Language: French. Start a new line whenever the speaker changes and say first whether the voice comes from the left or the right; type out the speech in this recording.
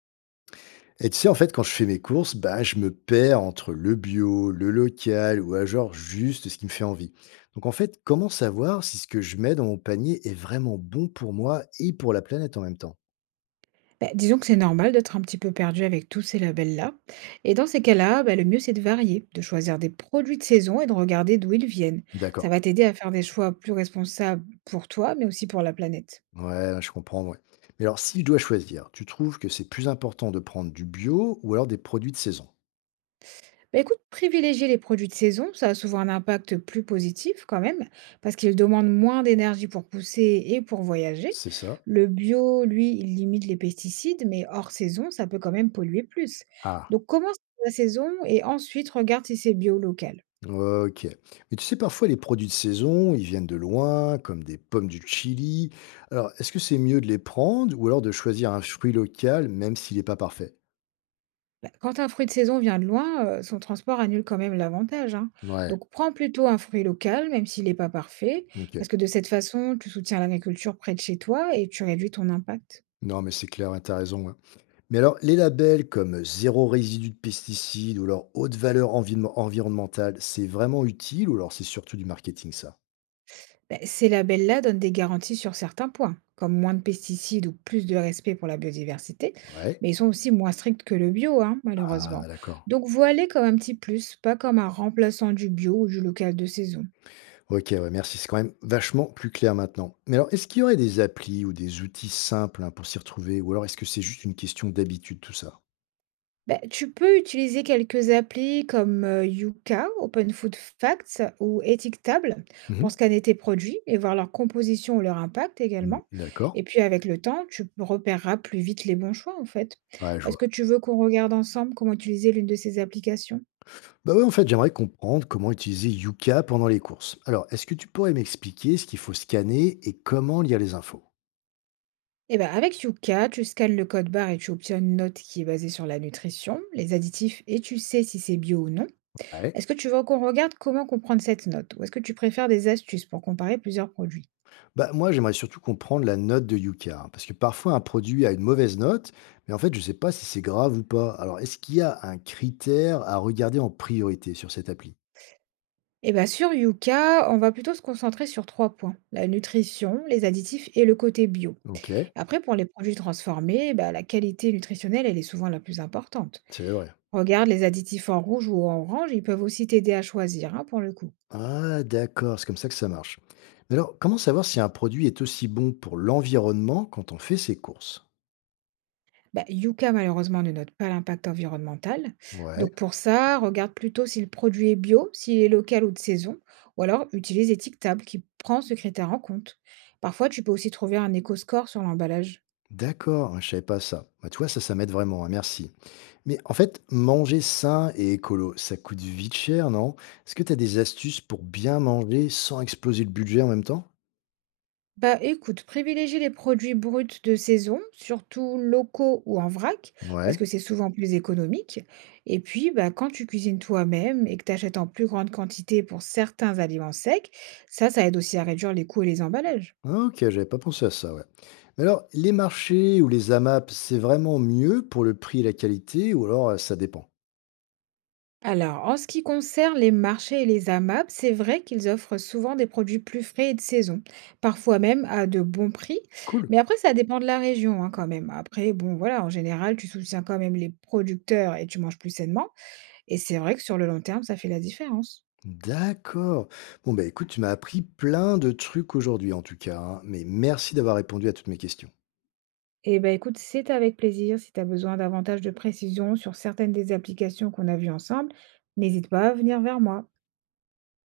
left: Et tu sais, en fait, quand je fais mes courses, bah, je me perds entre le bio, le local ou à genre juste ce qui me fait envie. Donc, en fait, comment savoir si ce que je mets dans mon panier est vraiment bon pour moi et pour la planète en même temps?
right: Bah, disons que c'est normal d'être un petit peu perdu avec tous ces labels-là. Et dans ces cas-là, bah, le mieux c'est de varier, de choisir des produits de saison et de regarder d'où ils viennent. Ça
left: D'accord.
right: va t'aider à faire des choix plus responsables pour toi, mais aussi pour la planète.
left: Ouais, je comprends, ouais. Mais alors, si je dois choisir, tu trouves que c'est plus important de prendre du bio ou alors des produits de saison?
right: Bah, écoute, privilégier les produits de saison, ça a souvent un impact plus positif quand même, parce qu'ils demandent moins d'énergie pour pousser et pour voyager.
left: C'est ça?
right: Le bio, lui, il limite les pesticides, mais hors saison, ça peut quand même polluer plus.
left: Ah.
right: Donc commence la saison et ensuite regarde si c'est bio local.
left: Ok. Mais tu sais, parfois, les produits de saison, ils viennent de loin, comme des pommes du Chili. Alors, est-ce que c'est mieux de les prendre ou alors de choisir un fruit local, même s'il n'est pas parfait?
right: Quand un fruit de saison vient de loin, son transport annule quand même l'avantage, hein.
left: Ouais,
right: Donc prends plutôt un fruit local, même s'il n'est pas parfait,
left: ok.
right: parce que de cette façon, tu soutiens l'agriculture près de chez toi et tu réduis ton impact.
left: Non, mais c'est clair, hein, t'as raison. Hein. Mais alors, les labels comme zéro résidu de pesticides ou leur haute valeur environnementale, c'est vraiment utile ou alors c'est surtout du marketing, ça?
right: Ben, ces labels-là donnent des garanties sur certains points, comme moins de pesticides ou plus de respect pour la biodiversité,
left: Ouais.
right: mais ils sont aussi moins stricts que le bio, hein,
left: Ah,
right: malheureusement.
left: d'accord.
right: Donc voiler comme un petit plus, pas comme un remplaçant du bio ou du local de saison.
left: OK, ouais, merci. C'est quand même vachement plus clair maintenant. Mais alors, est-ce qu'il y aurait des applis ou des outils simples hein, pour s'y retrouver? Ou alors, est-ce que c'est juste une question d'habitude, tout ça?
right: Bah, tu peux utiliser quelques applis comme Yuka, Open Food Facts ou Étiquetable
left: Mhm.
right: pour scanner tes produits et voir leur composition ou leur impact
left: Mm,
right: également.
left: D'accord.
right: Et puis avec le temps, tu repéreras plus vite les bons choix en fait.
left: Ouais, je
right: Est-ce que
left: vois.
right: tu veux qu'on regarde ensemble comment utiliser l'une de ces applications?
left: Bah ouais, en fait, j'aimerais comprendre comment utiliser Yuka pendant les courses. Alors, est-ce que tu pourrais m'expliquer ce qu'il faut scanner et comment lire les infos?
right: Eh ben, avec Yuka, tu scannes le code barre et tu obtiens une note qui est basée sur la nutrition, les additifs et tu sais si c'est bio ou non.
left: Ouais.
right: Est-ce que tu veux qu'on regarde comment comprendre cette note ou est-ce que tu préfères des astuces pour comparer plusieurs produits?
left: Bah, moi, j'aimerais surtout comprendre la note de Yuka, hein, parce que parfois un produit a une mauvaise note, mais en fait, je ne sais pas si c'est grave ou pas. Alors, est-ce qu'il y a un critère à regarder en priorité sur cette appli?
right: Eh ben, sur Yuka, on va plutôt se concentrer sur 3 points, la nutrition, les additifs et le côté bio.
left: Ok.
right: Après, pour les produits transformés, bah, la qualité nutritionnelle, elle est souvent la plus importante.
left: C'est vrai.
right: Regarde les additifs en rouge ou en orange, ils peuvent aussi t'aider à choisir, hein, pour le coup.
left: Ah d'accord, c'est comme ça que ça marche. Mais alors, comment savoir si un produit est aussi bon pour l'environnement quand on fait ses courses?
right: Bah, Yuka, malheureusement, ne note pas l'impact environnemental.
left: Ouais,
right: Donc pour ça, regarde plutôt si le produit est bio, s'il est local ou de saison, ou alors utilise Étiquetable qui prend ce critère en compte. Parfois, tu peux aussi trouver un éco-score sur l'emballage.
left: d'accord, je savais pas ça. Bah, tu vois, ça m'aide vraiment, hein, merci. Mais en fait, manger sain et écolo, ça coûte vite cher, non? Est-ce que tu as des astuces pour bien manger sans exploser le budget en même temps?
right: Bah écoute, privilégie les produits bruts de saison, surtout locaux ou en vrac, parce
left: Ouais.
right: que c'est souvent plus économique. Et puis, bah, quand tu cuisines toi-même et que tu achètes en plus grande quantité pour certains aliments secs, ça aide aussi à réduire les coûts et les emballages.
left: Ah, Ok, j'avais pas pensé à ça, ouais. Mais alors, les marchés ou les AMAP, c'est vraiment mieux pour le prix et la qualité, ou alors ça dépend?
right: Alors, en ce qui concerne les marchés et les AMAP, c'est vrai qu'ils offrent souvent des produits plus frais et de saison, parfois même à de bons prix.
left: Cool.
right: Mais après, ça dépend de la région hein, quand même. Après, bon, voilà, en général, tu soutiens quand même les producteurs et tu manges plus sainement. Et c'est vrai que sur le long terme, ça fait la différence.
left: D'accord. Bon, bah écoute, tu m'as appris plein de trucs aujourd'hui en tout cas, hein, mais merci d'avoir répondu à toutes mes questions.
right: Eh ben écoute, c'est avec plaisir. Si tu as besoin davantage de précisions sur certaines des applications qu'on a vues ensemble, n'hésite pas à venir vers moi.